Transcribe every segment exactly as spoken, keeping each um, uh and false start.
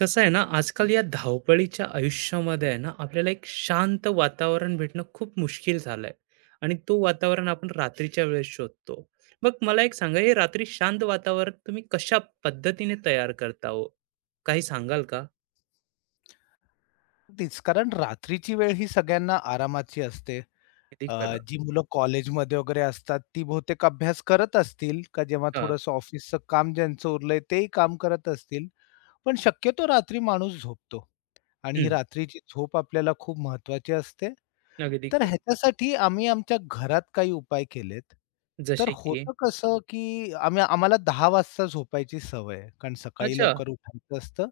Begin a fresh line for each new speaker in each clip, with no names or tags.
कसं आहे ना, आजकाल या धावपळीच्या आयुष्यामध्ये आहे ना, आपल्याला एक शांत वातावरण भेटणं खूप मुश्किल झालंय आणि तो वातावरण आपण रात्रीच्या वेळेस शोधतो. मग मला एक सांगा, हे रात्री शांत वातावरण तुम्ही कशा पद्धतीने तयार करता हो? काही सांगाल का?
तेच. कारण रात्रीची वेळ ही सगळ्यांना आरामाची असते.
अगदी
अ,
खरं.
जी मुलं कॉलेजमध्ये वगैरे असतात, ती बहुतेक अभ्यास करत असतील, का जेव्हा
हां.
थोडंसं ऑफिसचं काम ज्यांचं उरलंय तेही काम करत असतील. पण शक्यतो रात्री माणूस झोपतो आणि ही
हं.
रात्रीची झोप आपल्याला खूप महत्वाची असते.
अगदी
तर
खरं.
ह्याच्यासाठी आम्ही आमच्या घरात काही उपाय केलेत. तर
जसे की?
होतं कसं, की आम्ही आम्हाला दहा वाजता झोपायची सवय आहे. कारण सकाळी
अच्छा.
लवकर उठायचं असतं.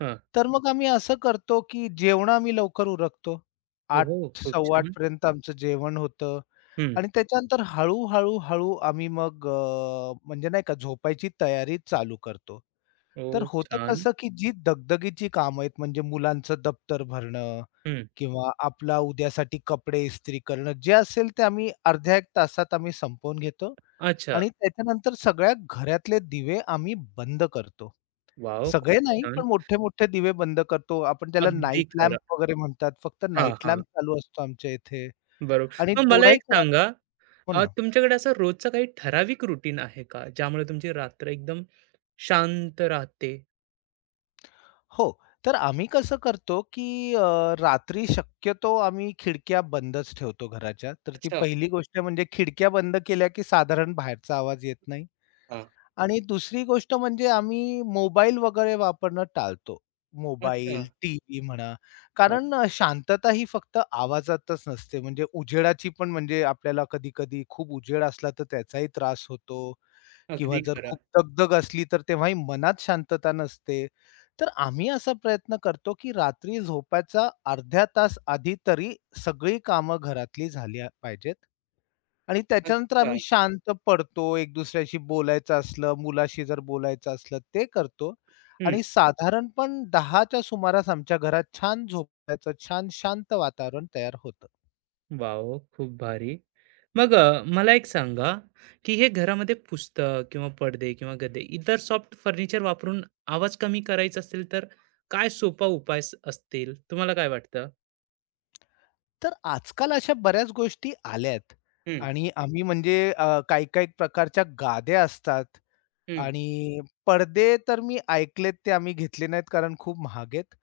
हां.
तर मग आम्ही असं करतो, की जेवणं आम्ही लवकर उरकतो.
ओहो! खूप
आठ-सव्वा आठ
छान.
पर्यंत आमचं जेवण होतं
हं.
आणि त्याच्यानंतर हळू-हळू, हळू आम्ही मग अ, म्हणजे नाही का झोपायची तयारी चालू करतो.
ओह!
तर होतं
छान.
कसं, की जी दगदगीची कामं आहेत म्हणजे मुलांचं दप्तर भरणं
हं.
किंवा आपला उद्यासाठी कपडे इस्त्री करणं जे असेल ते आम्ही अर्ध्या एक तासात आम्ही संपवून घेतो
अच्छा.
आणि त्याच्यानंतर सगळ्या घरातले दिवे आम्ही बंद करतो.
वॉव!
सगळे
खूप
नाही,
छान.
पण मोठे-मोठे दिवे बंद करतो. आपण त्याला
अगदी
नाईट
खरं.
लॅम्प वगैरे म्हणतात. फक्त
हां,
नाईट
हां.
लॅम्प चालू असतो आमच्या इथे
बरोबर.
आणि
मग मला
तेवढाही
एक
कोणाला
सांगा,
हो
अ,
ना.
तुमच्याकडे असं रोजचं काही ठराविक रुटीन आहे का? ज्यामुळे तुमची रात्र एकदम शांत राहते?
हो. तर आम्ही कसं करतो, की अ, रात्री शक्यतो आम्ही खिडक्या बंदच ठेवतो घराच्या. तर ती
अच्छा.
पहिली गोष्ट म्हणजे खिडक्या बंद केल्या, की साधारण बाहेरचा आवाज येत नाही.
हां.
आणि दुसरी गोष्ट म्हणजे आम्ही मोबाईल वगैरे वापरणं टाळतो.
अच्छा.
मोबाईल, टीव्ही म्हणा,
हां.
कारण अ, शांतता ही फक्त आवाजातच नसते. म्हणजे उजेडाची पण म्हणजे आपल्याला कधी-कधी खूप उजेड असला तर त्याचाही त्रास होतो किंवा
अगदी
जर
खरं.
खूप दगदग असली तर तेव्हाही मनात शांतता नसते. तर आम्ही असा प्रयत्न करतो, की रात्री झोपायचा अर्ध्या तास आधी तरी सगळी कामं घरातली झाली आ- पाहिजेत. आणि त्याच्यानंतर
अच्छा.
आम्ही शांत पडतो, एक दुसऱ्याशी बोलायचं असलं, मुलाशी जर बोलायचं असलं ते करतो.
हं.
आणि साधारण पण दहा च्या सुमारास आमच्या घरात छान झोपायचं, छान शांत वातावरण तयार होतं.
वॉव! खूप भारी. मग अ, मला एक सांगा, की हे घरामध्ये पुस्तक किंवा पडदे किंवा गदे इतर सॉफ्ट फर्निचर वापरून आवाज कमी करायचा असेल, तर काय सोपा उपाय स असतील? तुम्हाला काय वाटतं?
तर आजकाल अशा बऱ्याच गोष्टी आल्यात
हं,
आणि आम्ही म्हणजे अ, काही-काही प्रकारच्या गाद्या असतात
हं.
आणि पडदे तर मी ऐकलेत ते आम्ही घेतले नाहीत कारण खूप महाग आहेत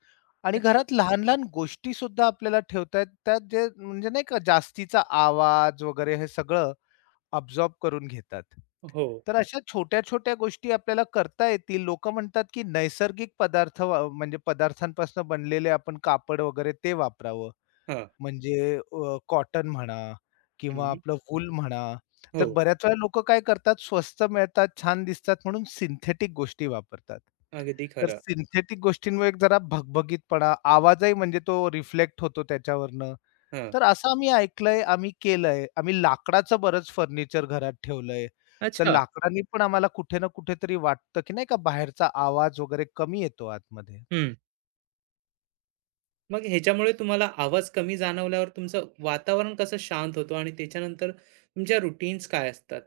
आणि
अच्छा.
घरात लहान-लहान गोष्टी सुद्धा आपल्याला ठेवता येतात त्यात जे म्हणजे नाही का जास्तीचा आवाज वगैरे हे सगळं अब्सॉर्ब करून घेतात.
हो.
तर अशा छोट्या-छोट्या गोष्टी आपल्याला करता येतील. लोकं म्हणतात की नैसर्गिक पदार्थ वा म्हणजे पदार्थांपासून बनलेले आपण कापड वगैरे ते वापरावं.
हां.
म्हणजे कॉटन म्हणा किंवा
हं.
आपलं वूल म्हणा. तर
हो.
बऱ्याच वेळा लोकं काय करतात, स्वस्त मिळतात, छान दिसतात म्हणून सिंथेटिक गोष्टी वापरतात.
अगदी
तर
खरं.
सिंथेटिक गोष्टींमुळे एक जरा भगभगीतपणा, आवाजही म्हणजे तो रिफ्लेक्ट होतो त्याच्यावरनं.
हं.
तर असं आम्ही ऐकलंय, आम्ही केलंय. आम्ही लाकडाचं बरंच फर्निचर घरात ठेवलंय. तर
अच्छा.
लाकडानी पण आम्हाला कुठे ना कुठेतरी वाटतं, की नाही का बाहेरचा आवाज वगैरे कमी येतो आतमध्ये.
हं. मग ह्याच्यामुळे तुम्हाला आवाज कमी जाणवल्यावर तुमचं वातावरण कसं शांत होतं आणि त्याच्यानंतर तुमच्या रूटीन्स काय असतात?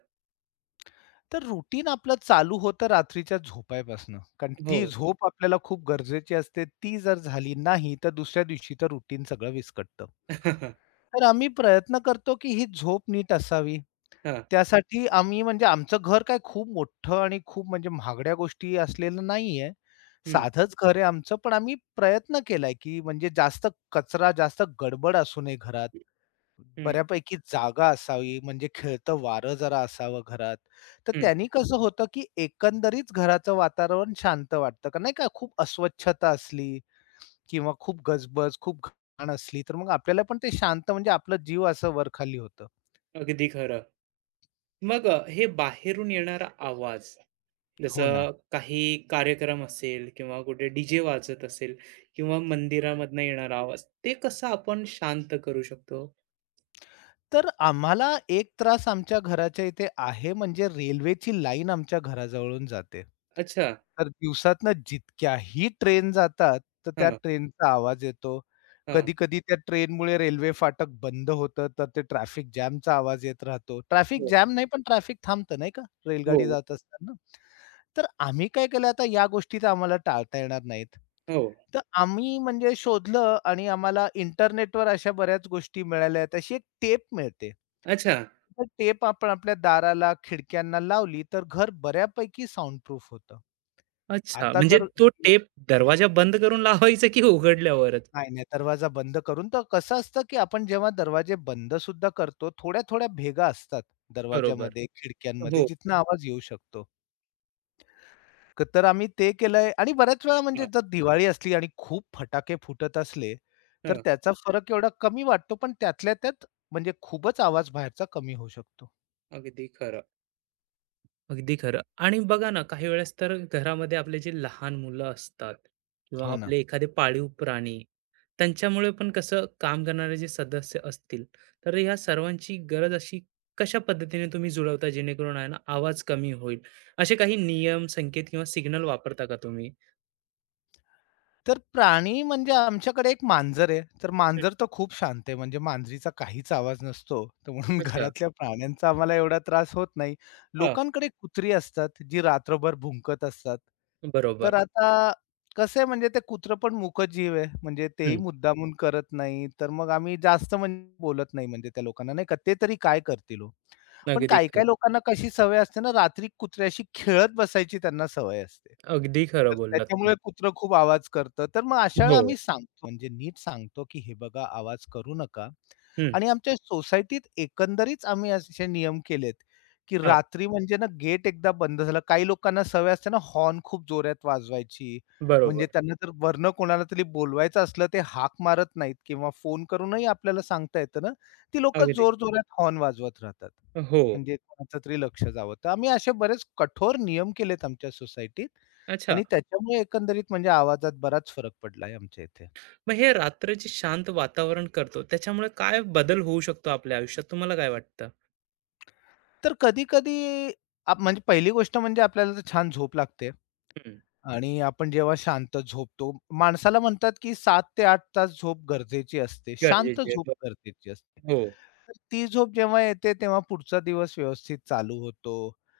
तर रुटीन आपलं चालू होतं रात्रीच्या झोपायपासनं. कारण ती हं.
हो.
झोप आपल्याला खूप गरजेची असते. ती जर झाली नाही, तर दुसऱ्या दिवशी तर रुटीन सगळं विस्कटतं. तर आम्ही प्रयत्न करतो, की ही झोप नीट असावी.
हां.
त्यासाठी आम्ही म्हणजे आमचं घर काय खूप मोठं आणि खूप म्हणजे महागड्या गोष्टी असलेलं नाहीये.
हं,
साधंच घर आहे आमचं, पण आम्ही प्रयत्न केलाय, की म्हणजे जास्त कचरा, जास्त गडबड असू नये घरात.
हं,
बऱ्यापैकी जागा असावी, म्हणजे खेळतं वारं जरा असावं घरात. तर
हं.
त्यांनी कसं होतं, की एकंदरीत घराचं वातावरण शांत वाटतं. का नाही का खूप अस्वच्छता असली किंवा खूप गजबज, खूप घाण असली, तर मग आपल्याला पण ते शांत म्हणजे आपलं जीव असं वरखाली होतं.
अगदी खरं. मग अ, हे बाहेरून येणारा आवाज
हो ना.
जसं काही कार्यक्रम असेल किंवा कुठे डीजे जे वाजत असेल किंवा मंदिरामधनं येणारा आवाज, ते कसं आपण शांत करू शकतो?
तर आम्हाला एक त्रास आमच्या घराच्या इथे आहे, म्हणजे रेल्वेची लाईन आमच्या घराजवळून जाते.
अच्छा.
तर दिवसातनं जितक्याही ट्रेन जातात, तर त्या
हां,
ट्रेनचा आवाज येतो.
हां.
कधी-कधी त्या ट्रेनमुळे रेल्वे फाटक बंद होतं, तर ते ट्रॅफिक जॅमचा आवाज येत राहतो. ट्रॅफिक
हो,
जॅम नाही, पण ट्रॅफिक थांबतं नाही का, रेलगाडी
हो,
जात असताना. तर आम्ही काय केलं आता या गोष्टी तर आम्हाला टाळता येणार नाहीत.
हो.
तर आम्ही म्हणजे शोधलं आणि आम्हाला इंटरनेटवर अशा बऱ्याच गोष्टी मिळाल्या. तशी एक टेप मिळते.
अच्छा.
तर टेप आपण आपल्या दाराला, खिडक्यांना लावली तर घर बऱ्यापैकी साउंड प्रूफ होतं.
अच्छा,
आता
म्हणजे
जर
तो टेप दरवाजा बंद करून लावायचा की उघडल्यावरच?
नाही, नाही, दरवाजा बंद करून तर कसं असतं, की आपण जेव्हा दरवाजे बंद सुद्धा करतो, थोड्या-थोड्या भेगा असतात
बरोबर.
दरवाजामध्ये, खिडक्यांमध्ये
हो.
जिथनं आवाज येऊ शकतो. क तर आम्ही ते केलंय आणि बऱ्याच वेळा म्हणजे
हां,
जर दिवाळी असली आणि खूप फटाके फुटत असले, तर
हां.
त्याचा फरक एवढा कमी वाटतो, पण त्यातल्या त्यात म्हणजे खूपच आवाज बाहेरचा कमी होऊ शकतो.
अगदी खरं. अगदी खरं. आणि बघा ना, काही वेळेस तर घरामध्ये आपले जे लहान मुलं असतात किंवा
हो ना.
आपले एखादे पाळीव प्राणी, त्यांच्यामुळे पण कसं काम करणारे जे सदस्य असतील, तर ह्या सर्वांची गरज अशी कशा पद्धतीने तुम्ही जुळवता जेणेकरून आहे ना, आवाज कमी होईल? असे काही नियम, संकेत किंवा सिग्नल वापरता का तुम्ही?
तर प्राणी म्हणजे आमच्याकडे एक मांजर आहे. तर मांजर तर खूप शांत आहे. म्हणजे मांजरीचा काहीच आवाज नसतो. तर म्हणून
अच्छा.
घरातल्या प्राण्यांचा आम्हाला एवढा त्रास होत नाही.
हां.
लोकांकडे कुत्री असतात, जी रात्रभर भुंकत असतात.
बरोबर.
तर आता कसं आहे म्हणजे ते कुत्रं पण मूकच जीव आहे. म्हणजे तेही
हं.
मुद्दामून करत नाही. तर मग आम्ही जास्त म्हणजे बोलत नाही म्हणजे त्या लोकांना नाही का. ते तरी काय करतील हो. पण
अगदी खरं.
काही-काही लोकांना कशी सवय असते ना, रात्री कुत्र्याशी खेळत बसायची त्यांना सवय असते.
अगदी खरं
तर
बोललात तुम्ही.
त्याच्यामुळे कुत्रं खूप आवाज करतं. तर मग अशा
हो.
वेळेला आम्ही सांगतो, म्हणजे नीट सांगतो, की "हे बघा आवाज करू नका."
हं.
आणि आमच्या सोसायटीत एकंदरीच आम्ही असे नियम केलेत, की
हां.
रात्री म्हणजे ना गेट एकदा बंद झालं काही लोकांना सवय असते ना हॉर्न खूप जोरात वाजवायची.
बरोबर.
म्हणजे त्यांना जर वरनं कोणाला तरी बोलवायचं असलं ते हाक मारत नाहीत किंवा फोन करूनही आपल्याला सांगता येतं ना, ती लोकं
अगदी.
जोरजोरात हॉर्न वाजवत राहतात.
हो.
म्हणजे कोणाचं तरी लक्ष जावं. तर आम्ही असे बरेच कठोर नियम केलेत आमच्या सोसायटीत.
अच्छा.
आणि त्याच्यामुळे एकंदरीत म्हणजे आवाजात बराच फरक पडलाय आमच्या इथे.
मग हे रात्रीचे शांत वातावरण करतो, त्याच्यामुळे काय बदल होऊ शकतो आपल्या आयुष्यात तुम्हाला काय वाटतं?
तर कधी-कधी आप म्हणजे पहिली गोष्ट म्हणजे आपल्याला तर छान झोप लागते
हं.
आणि आपण जेव्हा शांत झोपतो, माणसाला म्हणतात की सात ते आठ तास झोप गरजेची असते. शांत
गरजेचे आहे.
झोप
ब
गरजेची असते.
हो.
तर ती झोप जेव्हा येते तेव्हा पुढचा दिवस व्यवस्थित चालू होतो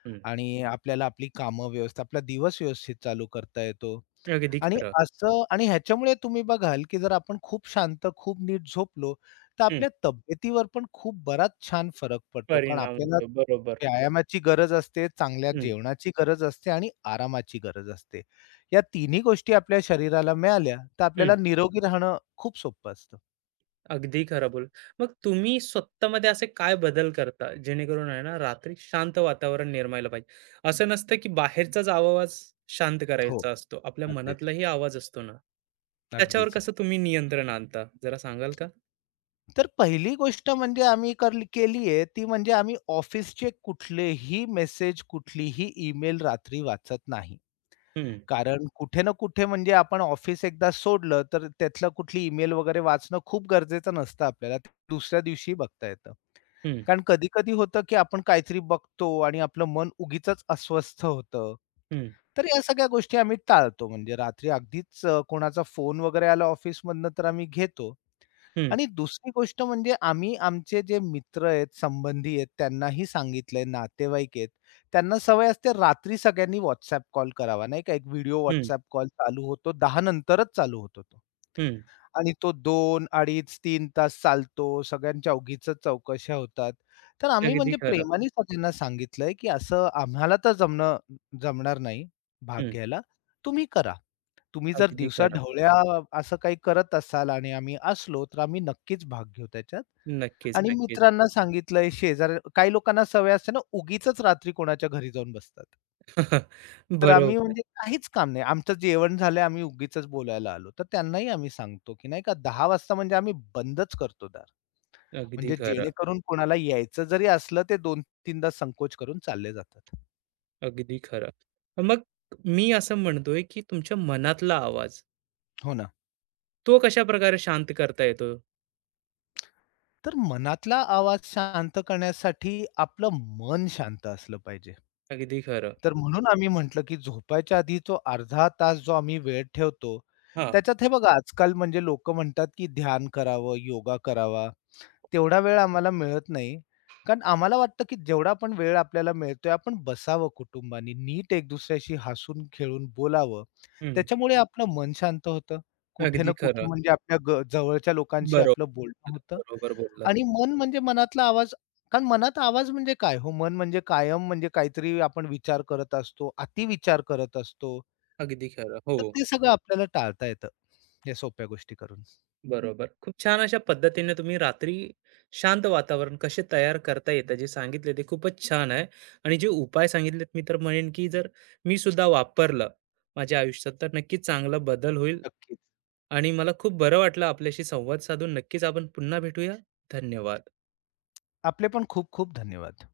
हं.
आणि आपल्याला आपली कामं व्यवस्थित आपला दिवस व्यवस्थित चालू करता येतो.
अगदी
आणि
खरं.
असं आणि ह्याच्यामुळे तुम्ही बघाल, की जर आपण खूप शांत, खूप नीट झोपलो, तर
हं.
आपल्या तब्येतीवर पण खूप बराच छान फरक पडतो. कारण
परिणाम
आपल्याला
होतो. बरोबर.
व्यायामाची गरज असते, चांगल्या
हं.
जेवणाची गरज असते आणि आरामाची गरज असते. या तिन्ही गोष्टी आपल्या शरीराला मिळाल्या, तर आपल्याला
हं.
निरोगी राहणं खूप सोपं असतं.
अगदी खरं बोल. मग तुम्ही स्वतःमध्ये असे काय बदल करता, जेणेकरून आहे ना, रात्री शांत वातावरण निर्मायला पाहिजे? असं नसतं की बाहेरचाच आवाज शांत
हो,
करायचा असतो. आपल्या
अगदीच,
मनातलाही आवाज असतो ना, त्याच्यावर
अगदीच.
कसं तुम्ही नियंत्रण आणता? जरा सांगाल का?
तर पहिली गोष्ट म्हणजे आम्ही करली केली आहे, ती म्हणजे आम्ही ऑफिसचे कुठलेही मेसेज, कुठलीही ईमेल रात्री वाचत नाही.
हं,
कारण कुठे ना कुठे म्हणजे आपण ऑफिस एकदा सोडलं, तर त्यातलं कुठली ईमेल वगैरे वाचणं खूप गरजेचं नसतं आपल्याला. ते दुसऱ्या दिवशी बघता येतं.
हं,
कारण कधी-कधी होतं, की आपण काहीतरी बघतो आणि आपलं मन उगीचच अस्वस्थ होतं.
हं,
तर या सगळ्या गोष्टी आम्ही टाळतो. म्हणजे रात्री अगदीच अ, कोणाचा फोन वगैरे आला ऑफिसमधनं, तर आम्ही घेतो.
हं,
आणि दुसरी गोष्ट म्हणजे आम्ही आमचे जे मित्र आहेत, संबंधी आहेत त्यांनाही सांगितलंय, नातेवाईक आहेत. त्यांना सवय असते रात्री सगळ्यांनी WhatsApp कॉल करावा, नाही का? एक व्हिडिओ
हं,
WhatsApp कॉल चालू होतो, दहा नंतरच चालू होतो तो.
हं.
आणि तो दोन, अडीच, तीन, तास चालतो. सगळ्यांच्या उगीचच चौकशा होतात. तर आम्ही
अगदी
म्हणजे
खरं.
प्रेमानेच त्यांना सांगितलंय, की असं आम्हाला तर जमणं जमणार नाही भाग
हं,
घ्यायला. तुम्ही करा. तुम्ही जर
अगदी
दिवसा
खरं.
ढवळ्या असं काही करत असाल आणि आम्ही असलो, तर आम्ही नक्कीच भाग घेऊ त्याच्यात.
नक्कीच,
आणि
नक्कीच.
मित्रांना सांगितलंय, शेजार काही लोकांना सवय असते ना, उगीचच रात्री कोणाच्या घरी जाऊन बसतात. तर आम्ही
बरोबर.
म्हणजे काहीच काम नाही. आमचं जेवण झालंय, आम्ही उगीचच बोलायला आलो. तर त्यांनाही आम्ही सांगतो, की नाही का दहा वाजता म्हणजे आम्ही बंदच करतो दार.
अगदी
म्हणजे
खरं,
जेणेकरून कोणाला यायचं जरी असलं, ते दोन तीन संकोच करून चालले जातात.
अगदी खरं. मग मी असं म्हणतोय की तुमच्या मनातला आवाज
हो ना.
तो कशाप्रकारे शांत करता येतो?
तर मनातला आवाज शांत करण्यासाठी आपलं मन शांत असलं पाहिजे.
अगदी खरं.
तर म्हणून आम्ही म्हटलं, की झोपायच्या आधी जो अर्धा तास जो आम्ही वेळ ठेवतो,
हां.
त्याच्यात हे बघा आजकाल म्हणजे लोकं म्हणतात, की ध्यान करावं, योगा करावा. तेवढा वेळ आम्हाला मिळत नाही. कारण आम्हाला वाटतं, की जेवढा पण वेळ आपल्याला मिळतोय, आपण बसावं कुटुंबानी, नीट एक दुसऱ्याशी हसून खेळून बोलावं.
हं.
त्याच्यामुळे आपलं मन शांत होतं. कुठे ना
अगदी
कुठे
खरं.
म्हणजे आपल्या ग जवळच्या लोकांशी आपलं
बरोबर,
बोलणं होतं
बरोबर बोललात.
आणि मन म्हणजे मनातला आवाज कारण मनात आवाज म्हणजे काय हो? मन म्हणजे कायम म्हणजे काहीतरी आपण विचार करत असतो, अतिविचार करत असतो.
अगदी खरं. हो,
तर ते सगळं आपल्याला टाळता येतं, या सोप्या गोष्टी करून.
बरोबर. खूप छान अशा पद्धतीने तुम्ही रात्री शांत वातावरण कसे तयार करता येतं जे सांगितले ते खूपच छान आहे आणि जे उपाय सांगितलेत मी तर म्हणेन, की जर मी सुद्धा वापरलं माझ्या आयुष्यात तर नक्कीच चांगला बदल होईल
नक्कीच.
आणि मला खूप बरं वाटलं आपल्याशी संवाद साधून. नक्कीच आपण पुन्हा भेटूया. धन्यवाद.
आपले पण खूप खूप धन्यवाद.